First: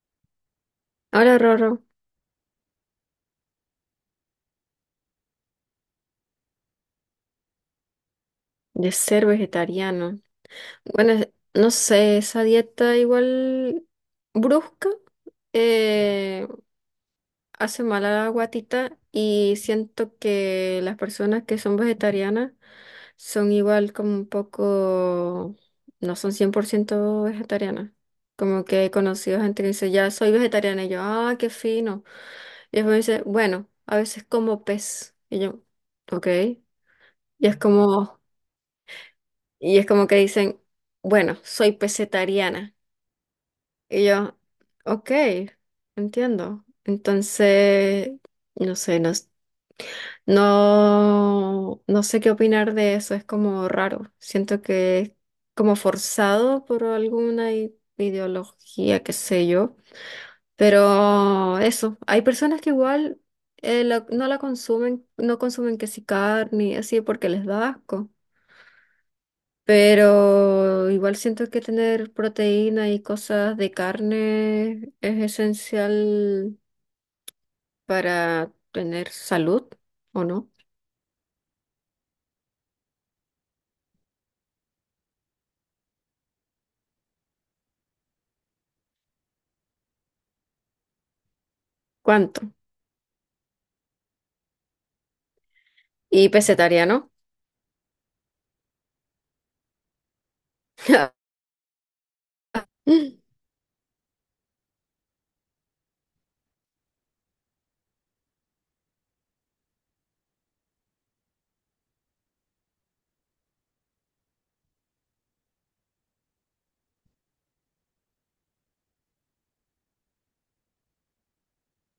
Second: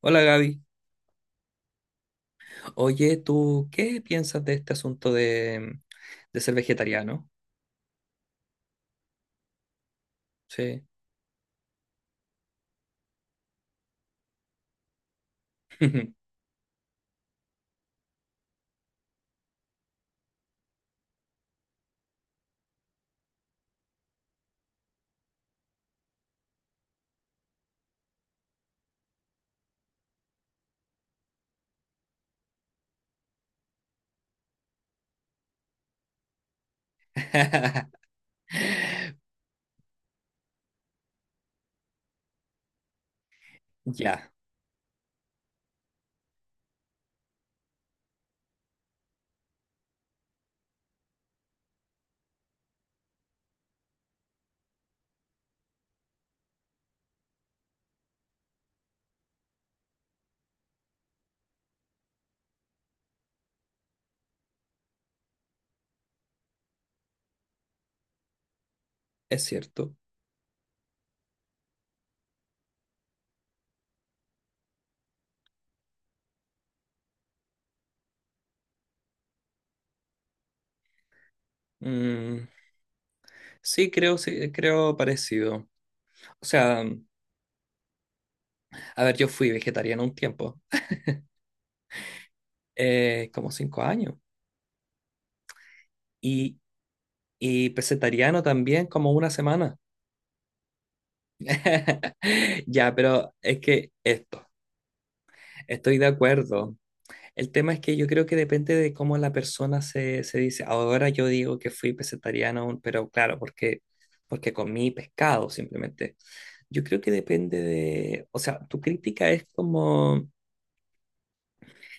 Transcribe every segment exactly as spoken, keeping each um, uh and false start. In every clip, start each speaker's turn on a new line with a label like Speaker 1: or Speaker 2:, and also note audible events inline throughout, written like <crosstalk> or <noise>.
Speaker 1: Hola Gaby.
Speaker 2: Hola, Rorro,
Speaker 1: Oye, ¿tú qué piensas de este asunto de, de ser vegetariano?
Speaker 2: de ser vegetariano.
Speaker 1: Sí.
Speaker 2: Bueno, es- no sé, esa dieta igual brusca eh, hace mal a la guatita y siento que las personas que son vegetarianas son igual como un poco, no son cien por ciento vegetarianas. Como que he conocido gente que dice, ya soy vegetariana y yo, ah, qué fino. Y después me dice, bueno, a veces como pez. Y yo, ok. Y es
Speaker 1: <laughs>
Speaker 2: como... Y es como que dicen, bueno, soy pesetariana. Y
Speaker 1: Ya,
Speaker 2: yo, ok, entiendo. Entonces, no sé, no, s- no, no sé qué opinar de eso, es como raro. Siento que es como forzado por alguna i- ideología, qué sé yo. Pero eso, hay personas que igual eh, la- no la consumen, no consumen que si carne, y así porque les da asco.
Speaker 1: es cierto.
Speaker 2: Pero igual siento que tener proteína y cosas de carne es esencial para tener salud, ¿o no?
Speaker 1: Mm, sí, creo, sí, creo parecido. O sea, a ver, yo fui vegetariano un tiempo,
Speaker 2: ¿Cuánto?
Speaker 1: eh, como cinco años,
Speaker 2: Y
Speaker 1: y
Speaker 2: pescetariano.
Speaker 1: y pescetariano también como una semana.
Speaker 2: <laughs>
Speaker 1: <laughs> Ya,
Speaker 2: Mm,
Speaker 1: pero es que esto, estoy de acuerdo. El tema es que yo creo que depende de cómo la persona se, se dice. Ahora yo digo que fui pescetariano, pero claro, porque, porque comí pescado simplemente. Yo creo que depende de, o sea, tu crítica es como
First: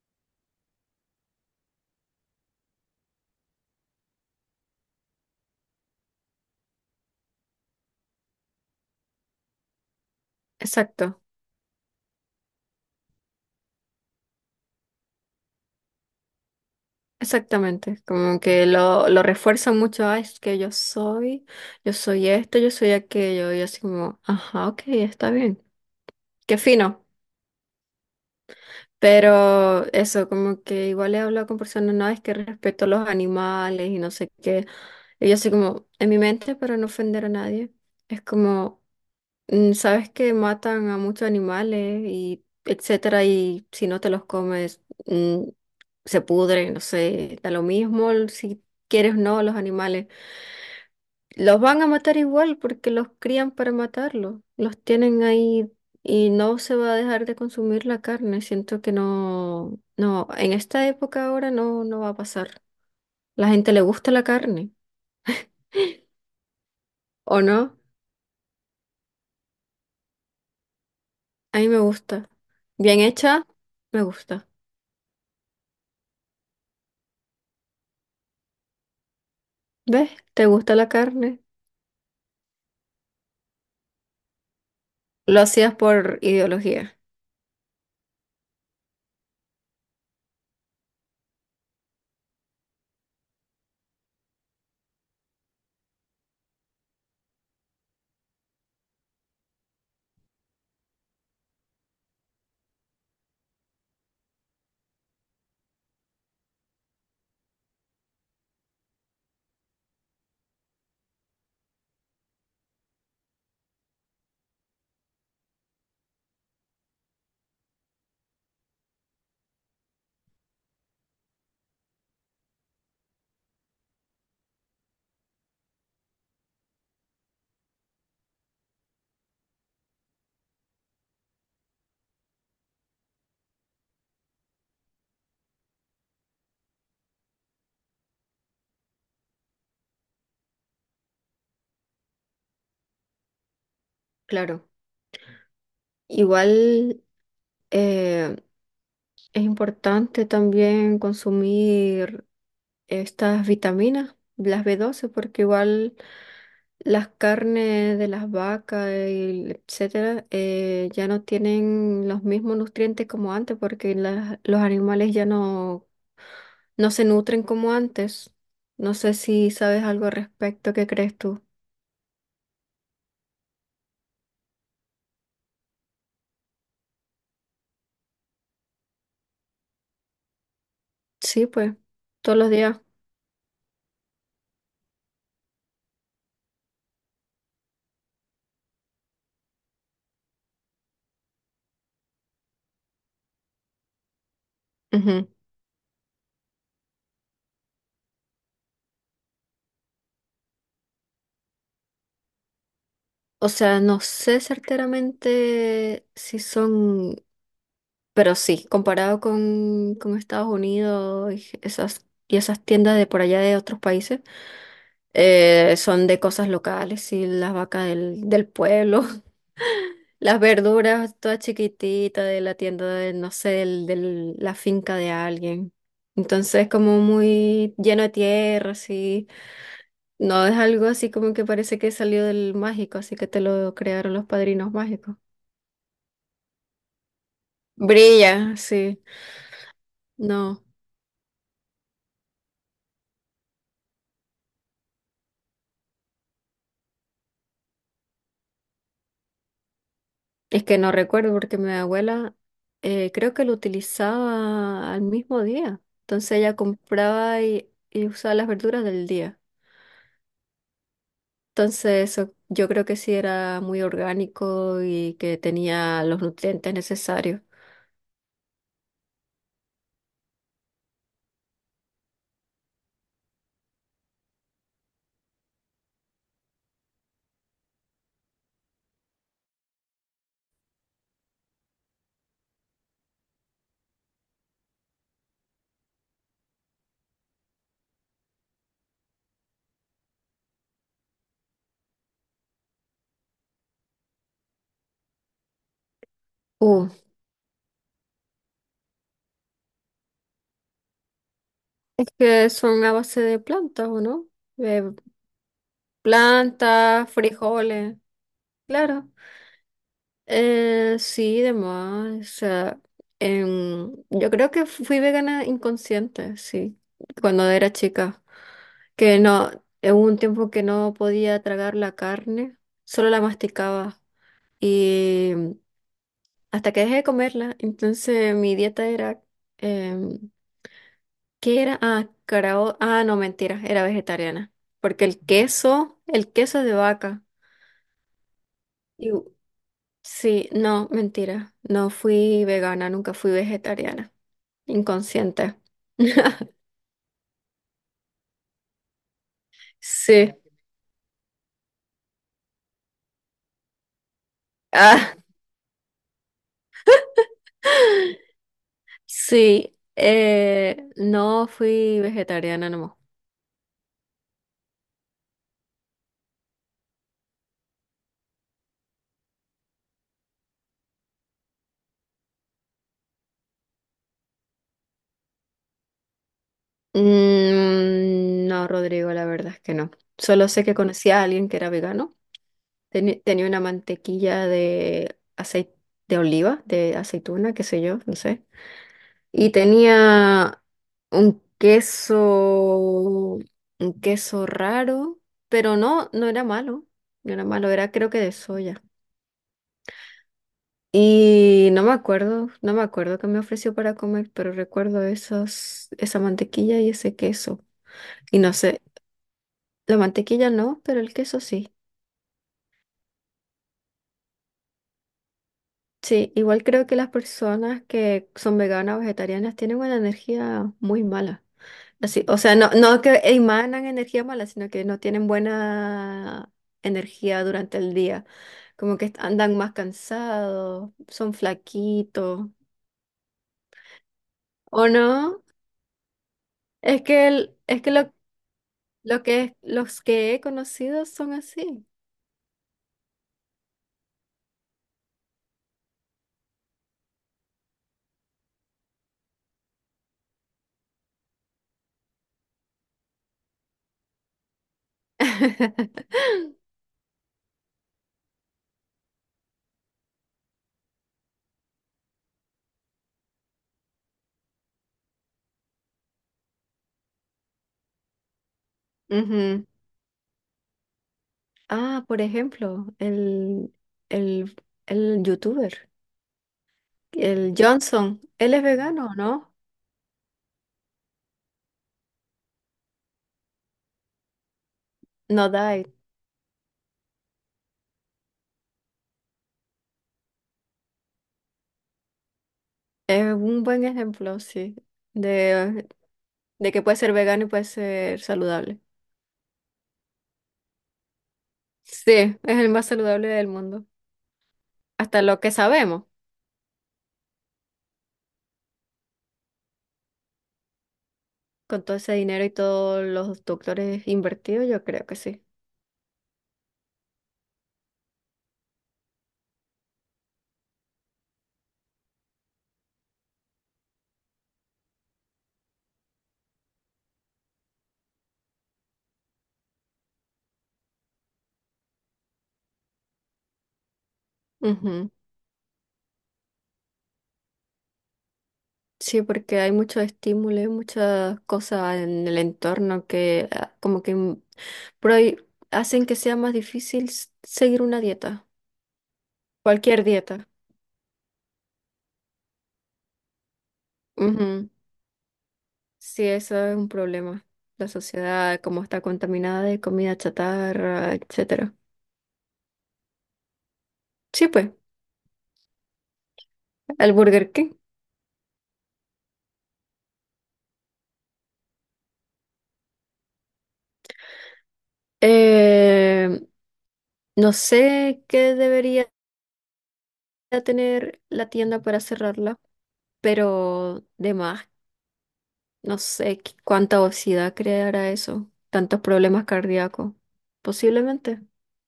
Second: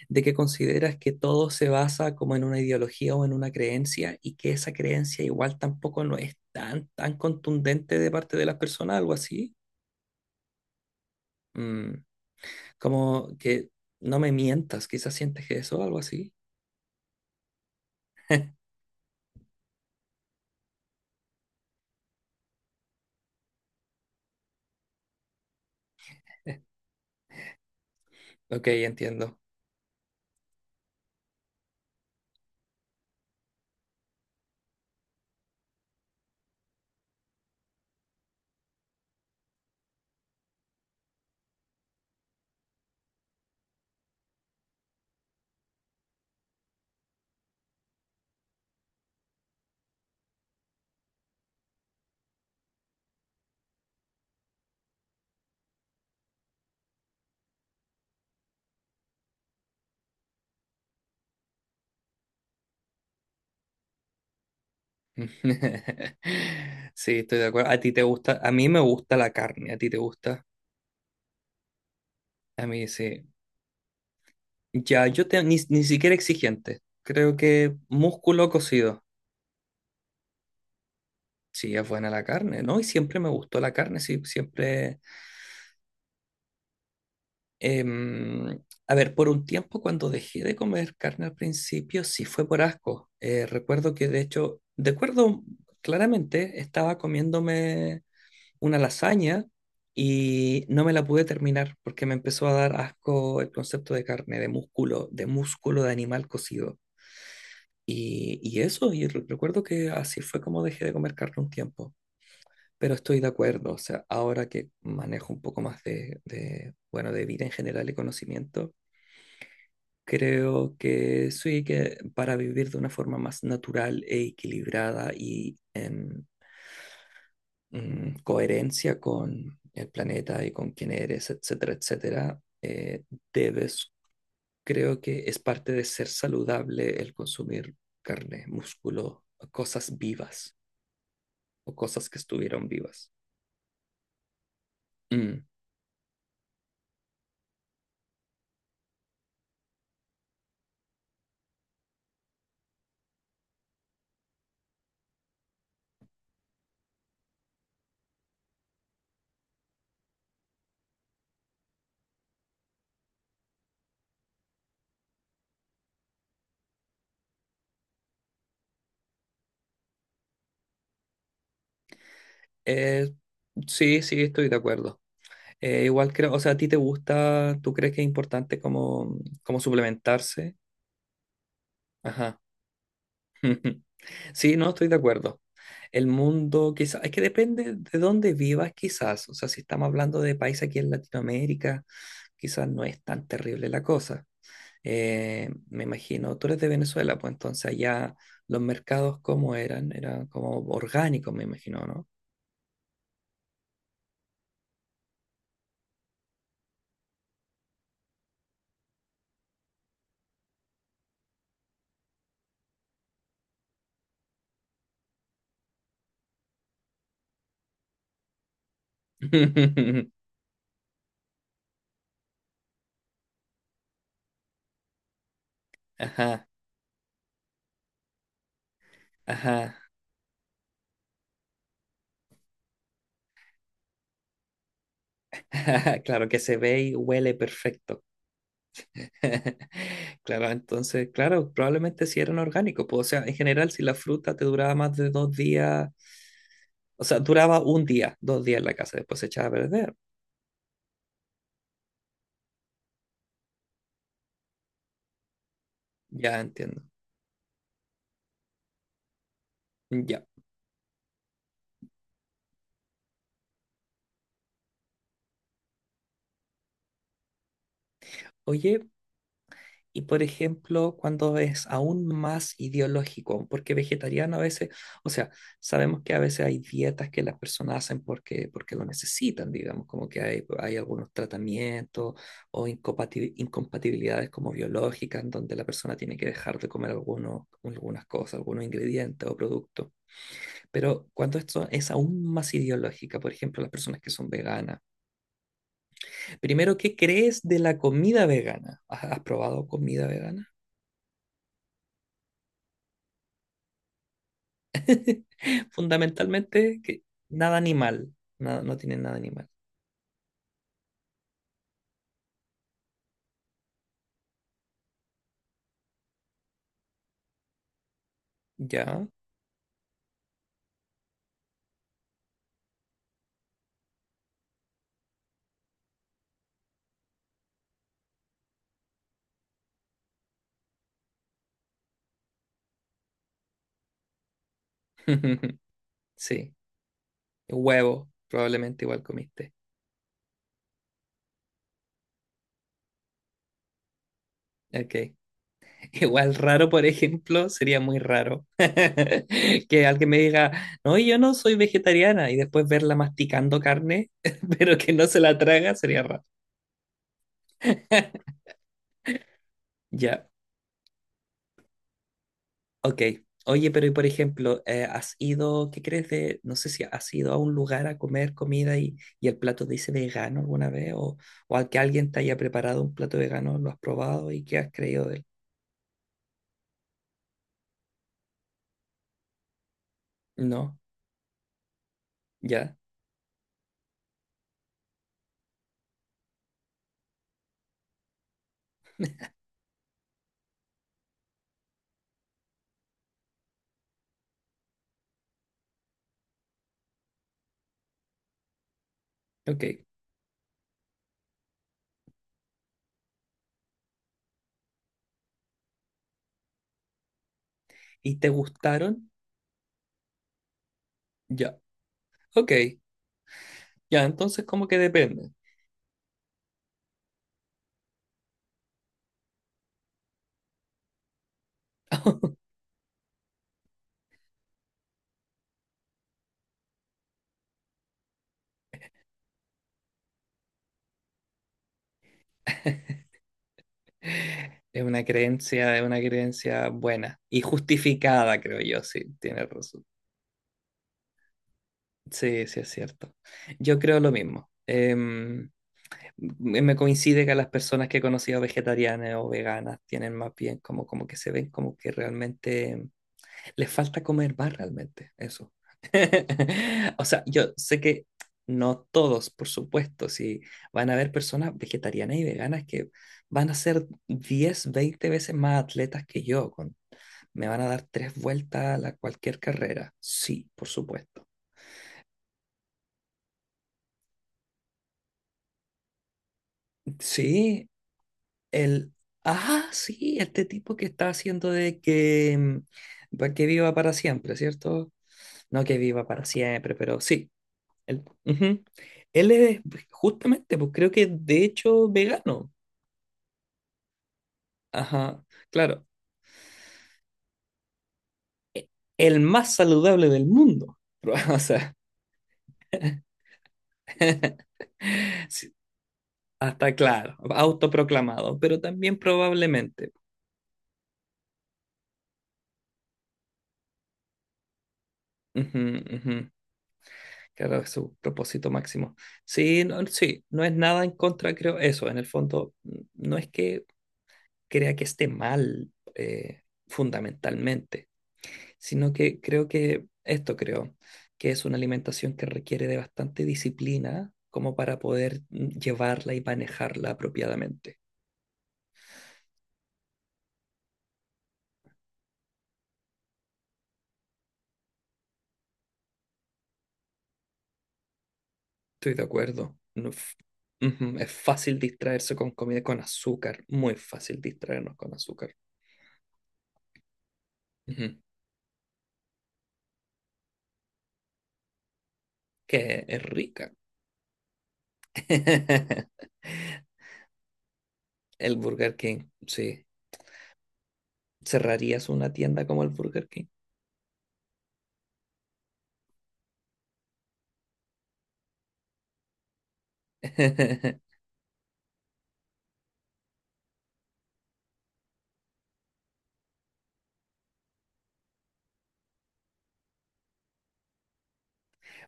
Speaker 1: de que consideras que todo se basa como en una ideología o en una creencia y que esa creencia igual tampoco no es tan, tan contundente de parte de las personas, algo así.
Speaker 2: exacto,
Speaker 1: Mm, Como que no me mientas, quizás sientes que eso, algo así.
Speaker 2: exactamente. Como que lo, lo refuerzan mucho. Ah, es que yo soy, yo soy esto, yo soy aquello. Y así como, ajá, ok, está bien. Qué fino.
Speaker 1: Ok, entiendo.
Speaker 2: Pero eso, como que igual he hablado con personas, no, es que respeto a los animales y no sé qué. Y yo así como, en mi mente, para no ofender a nadie, es como, mm, sabes que matan a muchos animales y etcétera, y si no te los comes, mm, se pudre, no sé, da lo mismo si quieres o no los animales. Los van a matar igual porque los crían para matarlos. Los tienen ahí y no se va a dejar de consumir la carne. Siento que no, no, en esta época ahora no, no va a pasar. La gente le gusta la carne,
Speaker 1: <laughs> Sí, estoy
Speaker 2: ¿o
Speaker 1: de acuerdo.
Speaker 2: no?
Speaker 1: A ti te gusta, a mí me gusta la carne, a ti te gusta,
Speaker 2: A mí me gusta.
Speaker 1: a mí
Speaker 2: Bien
Speaker 1: sí.
Speaker 2: hecha, me gusta.
Speaker 1: Ya, yo te, ni, ni siquiera exigente. Creo que músculo cocido.
Speaker 2: ¿Ves? ¿Te gusta la carne?
Speaker 1: Sí, es buena la carne, ¿no? Y siempre me gustó la carne, sí, siempre.
Speaker 2: Lo hacías por ideología,
Speaker 1: em, a ver, por un tiempo cuando dejé de comer carne al principio, sí fue por asco. Eh, recuerdo que de hecho, de acuerdo claramente, estaba comiéndome una lasaña y no me la pude terminar porque me empezó a dar asco el concepto de carne, de músculo, de músculo de animal cocido. Y, y eso, y re- recuerdo que así fue como dejé de comer carne un tiempo. Pero estoy de acuerdo, o sea, ahora que manejo un poco más de, de, bueno, de vida en general y conocimiento, creo que sí, que para vivir de una forma más natural e equilibrada y en mm, coherencia con el planeta y con quién eres, etcétera, etcétera, eh, debes, creo que es parte de ser saludable el consumir carne, músculo, cosas vivas o cosas que estuvieron vivas.
Speaker 2: claro.
Speaker 1: Mm.
Speaker 2: Igual eh, es importante también consumir estas vitaminas, las b doce porque igual las carnes de las vacas, y etcétera, eh, ya no tienen los mismos nutrientes como antes, porque las- los animales ya no, no se nutren como antes. No sé si sabes algo al respecto, ¿qué crees tú?
Speaker 1: Eh, sí, sí, estoy de acuerdo. Eh, igual creo, o sea, ¿a ti te gusta, tú crees que es importante como, como suplementarse?
Speaker 2: Sí, pues, todos
Speaker 1: Ajá.
Speaker 2: los días.
Speaker 1: <laughs> Sí, no, estoy de acuerdo. El mundo, quizás, es que depende de dónde vivas, quizás. O sea, si estamos hablando de país aquí en Latinoamérica, quizás no es tan terrible la cosa.
Speaker 2: Ujú.
Speaker 1: Eh, me imagino, tú eres de Venezuela, pues entonces allá los mercados, ¿cómo eran? Eran como orgánicos, me imagino, ¿no?
Speaker 2: O sea, no sé certeramente si son. Pero sí, comparado con, con Estados Unidos y esas, y esas tiendas de por allá de otros países, eh, son de cosas locales, y las vacas del, del pueblo,
Speaker 1: <laughs>
Speaker 2: <laughs> las verduras todas chiquititas de la tienda de, no sé, del, del- la finca de alguien.
Speaker 1: Ajá,
Speaker 2: Entonces, como muy lleno de tierra, así.
Speaker 1: ajá.
Speaker 2: No es algo así como que parece que salió del mágico, así que te lo crearon los padrinos mágicos.
Speaker 1: <laughs> Claro que se ve y huele perfecto.
Speaker 2: Brilla, sí.
Speaker 1: <laughs> Claro,
Speaker 2: No,
Speaker 1: entonces, claro, probablemente sí eran orgánicos, pues, o sea, en general, si la fruta te duraba más de dos días, o sea, duraba un día, dos días en la casa, después se echaba a perder.
Speaker 2: es que no recuerdo porque mi abuela eh, creo que lo utilizaba al mismo día. Entonces
Speaker 1: Ya
Speaker 2: ella
Speaker 1: entiendo.
Speaker 2: compraba y, y usaba las verduras del día.
Speaker 1: Ya.
Speaker 2: Entonces eso yo creo que sí era muy orgánico y que tenía los nutrientes necesarios.
Speaker 1: Oye, y por ejemplo, cuando es aún más ideológico, porque vegetariano a veces, o sea, sabemos que a veces hay dietas que las personas hacen porque, porque lo necesitan, digamos, como que hay, hay algunos tratamientos o incompati- incompatibilidades como biológicas, en donde la persona tiene que dejar de comer algunos, algunas cosas, algunos ingredientes o productos. Pero cuando esto es aún más ideológica, por ejemplo, las personas que son veganas, primero,
Speaker 2: Uh,
Speaker 1: ¿qué crees de la comida vegana? ¿Has has probado comida vegana?
Speaker 2: es que son a base de plantas, ¿o no? De
Speaker 1: Fundamentalmente, que
Speaker 2: plantas,
Speaker 1: nada
Speaker 2: frijoles,
Speaker 1: animal. Nada, no tienen
Speaker 2: claro.
Speaker 1: nada animal.
Speaker 2: Eh, sí, demás. O sea, em, yo creo que fui vegana inconsciente, sí, cuando era chica.
Speaker 1: Ya.
Speaker 2: Que no, eh, hubo un tiempo que no podía tragar la carne, solo la masticaba. Y em, hasta que dejé de comerla, entonces mi dieta era, em, ¿qué era? Ah, carao- ah, no, mentira, era vegetariana. Porque el
Speaker 1: <laughs>
Speaker 2: queso, el
Speaker 1: Sí.
Speaker 2: queso es de vaca.
Speaker 1: Huevo, probablemente igual comiste.
Speaker 2: Sí, no, mentira. No fui vegana, nunca fui vegetariana.
Speaker 1: Ok.
Speaker 2: Inconsciente.
Speaker 1: <laughs> Igual
Speaker 2: <laughs>
Speaker 1: raro, por ejemplo, sería muy raro <laughs> que alguien me
Speaker 2: Sí.
Speaker 1: diga, no, yo no soy vegetariana, y después verla masticando carne, <laughs> pero que no
Speaker 2: Ah,
Speaker 1: se la traga, sería raro.
Speaker 2: <laughs>
Speaker 1: <laughs>
Speaker 2: sí.
Speaker 1: Ya.
Speaker 2: Eh, no fui vegetariana no.
Speaker 1: Ok. Oye, pero y por ejemplo, eh, ¿has ido, qué crees de, no sé si has ido a un lugar a comer comida y, y el plato dice vegano alguna vez o, o al que alguien te haya preparado un plato vegano, lo has probado y qué has creído de él?
Speaker 2: Mm, no, Rodrigo, la verdad es que no. Solo sé que
Speaker 1: No,
Speaker 2: conocí a alguien que era vegano.
Speaker 1: ya,
Speaker 2: Teni- tenía una mantequilla de aceite de oliva, de aceituna, qué sé yo, no sé. Y tenía un queso, un queso raro, pero no, no era malo, no era malo, era creo que de soya.
Speaker 1: ok.
Speaker 2: Y no me acuerdo, no me acuerdo qué me ofreció para comer, pero recuerdo esos, esa mantequilla y ese queso.
Speaker 1: ¿Y te
Speaker 2: Y no sé,
Speaker 1: gustaron?
Speaker 2: la mantequilla no, pero el queso
Speaker 1: Ya,
Speaker 2: sí.
Speaker 1: ok, ya, entonces como que depende.
Speaker 2: Sí, igual creo que las personas que son veganas o vegetarianas tienen una energía muy mala. Así, o sea,
Speaker 1: <laughs>
Speaker 2: no, no que emanan energía mala, sino que no tienen buena energía durante el día. Como que andan más cansados, son flaquitos.
Speaker 1: Es
Speaker 2: ¿O
Speaker 1: una
Speaker 2: no?
Speaker 1: creencia, es una creencia
Speaker 2: Es
Speaker 1: buena
Speaker 2: que
Speaker 1: y
Speaker 2: el- es que lo,
Speaker 1: justificada, creo yo, sí,
Speaker 2: lo
Speaker 1: tienes
Speaker 2: que
Speaker 1: razón.
Speaker 2: los que he conocido son así.
Speaker 1: Sí, sí, es cierto. Yo creo lo mismo. Em, me me coincide que las personas que he conocido vegetarianas o veganas tienen más bien como, como que se ven como que realmente les falta comer más realmente, eso.
Speaker 2: <laughs>
Speaker 1: <laughs> O sea, yo sé que no todos, por supuesto, si van a haber personas vegetarianas y veganas que van a ser diez veinte veces más atletas que yo, con, me van a dar tres vueltas a la- cualquier
Speaker 2: Ujú.
Speaker 1: carrera, sí, por supuesto.
Speaker 2: Ah, por ejemplo, el, el, el youtuber. El
Speaker 1: Sí,
Speaker 2: Johnson, él es
Speaker 1: El,
Speaker 2: vegano, ¿no?
Speaker 1: ah, sí, este tipo que está haciendo de que, mm, pa- que viva para siempre, ¿cierto?
Speaker 2: No
Speaker 1: No que
Speaker 2: diet.
Speaker 1: viva para siempre, pero sí. Él, ujú. Él es pues, justamente, pues creo que de hecho vegano.
Speaker 2: Es un buen ejemplo, sí,
Speaker 1: Ajá, claro.
Speaker 2: de, de que puede ser vegano y puede ser saludable.
Speaker 1: El más saludable del mundo. <laughs> O sea,
Speaker 2: Sí, es el más saludable del mundo.
Speaker 1: <laughs>
Speaker 2: Hasta lo que
Speaker 1: sí,
Speaker 2: sabemos,
Speaker 1: hasta claro, autoproclamado, pero también probablemente.
Speaker 2: con todo ese dinero y todos los doctores invertidos, yo creo que sí.
Speaker 1: Ujú, ujú. Claro, es su propósito máximo. Sí, no, sí, no es nada en contra, creo, eso, en el fondo, n- no es que crea que esté mal eh, fundamentalmente, sino que creo que, esto creo, que es una alimentación que requiere de bastante disciplina como para
Speaker 2: Ujú.
Speaker 1: poder mm, llevarla y manejarla apropiadamente.
Speaker 2: Sí, porque hay mucho estímulo, y muchas cosas en el entorno que ah, como que mm, prohi- hacen que sea más difícil s- seguir una dieta,
Speaker 1: Estoy de acuerdo. No
Speaker 2: cualquier
Speaker 1: f-
Speaker 2: dieta.
Speaker 1: Ujú, es fácil distraerse con comida con azúcar, muy fácil distraernos con azúcar.
Speaker 2: Sí, eso es un problema. La
Speaker 1: Ujú,
Speaker 2: sociedad, como está contaminada de comida chatarra, etcétera.
Speaker 1: que es rica.
Speaker 2: Sí, pues,
Speaker 1: <laughs>
Speaker 2: el Burger King.
Speaker 1: El Burger King, sí. ¿Cerrarías una tienda como el Burger King?
Speaker 2: Eh, no sé qué debería
Speaker 1: <laughs>
Speaker 2: tener la tienda para cerrarla, pero de más, no sé qué- cuánta obesidad creará eso. Tantos problemas cardíacos. Posiblemente.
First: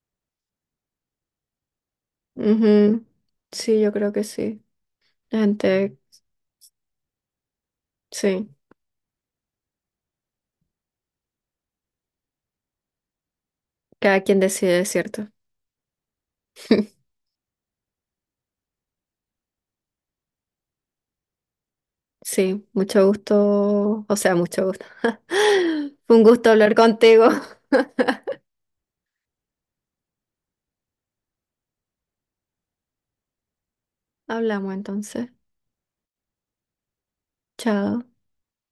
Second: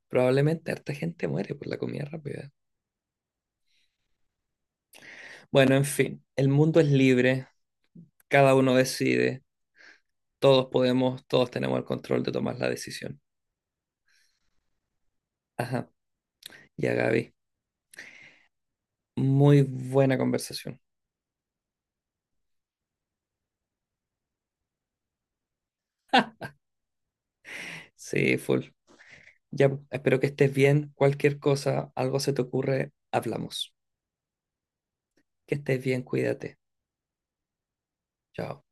Speaker 1: Probablemente harta gente muere por la comida rápida.
Speaker 2: Ujú. Sí, yo creo que sí. La
Speaker 1: Bueno, en
Speaker 2: gente,
Speaker 1: fin, el mundo es libre,
Speaker 2: sí.
Speaker 1: cada uno decide, todos podemos, todos tenemos el control de tomar la decisión.
Speaker 2: Cada quien decide, ¿es cierto?
Speaker 1: Ajá, ya
Speaker 2: <laughs>
Speaker 1: Gaby, muy buena conversación.
Speaker 2: Sí, mucho gusto, o sea, mucho gusto. <laughs> Fue un gusto hablar contigo. <laughs>
Speaker 1: Sí, full. Ya, espero que estés bien, cualquier cosa, algo se te ocurre, hablamos.
Speaker 2: Hablamos entonces.
Speaker 1: Que estés bien, cuídate.
Speaker 2: Chao.
Speaker 1: Chao.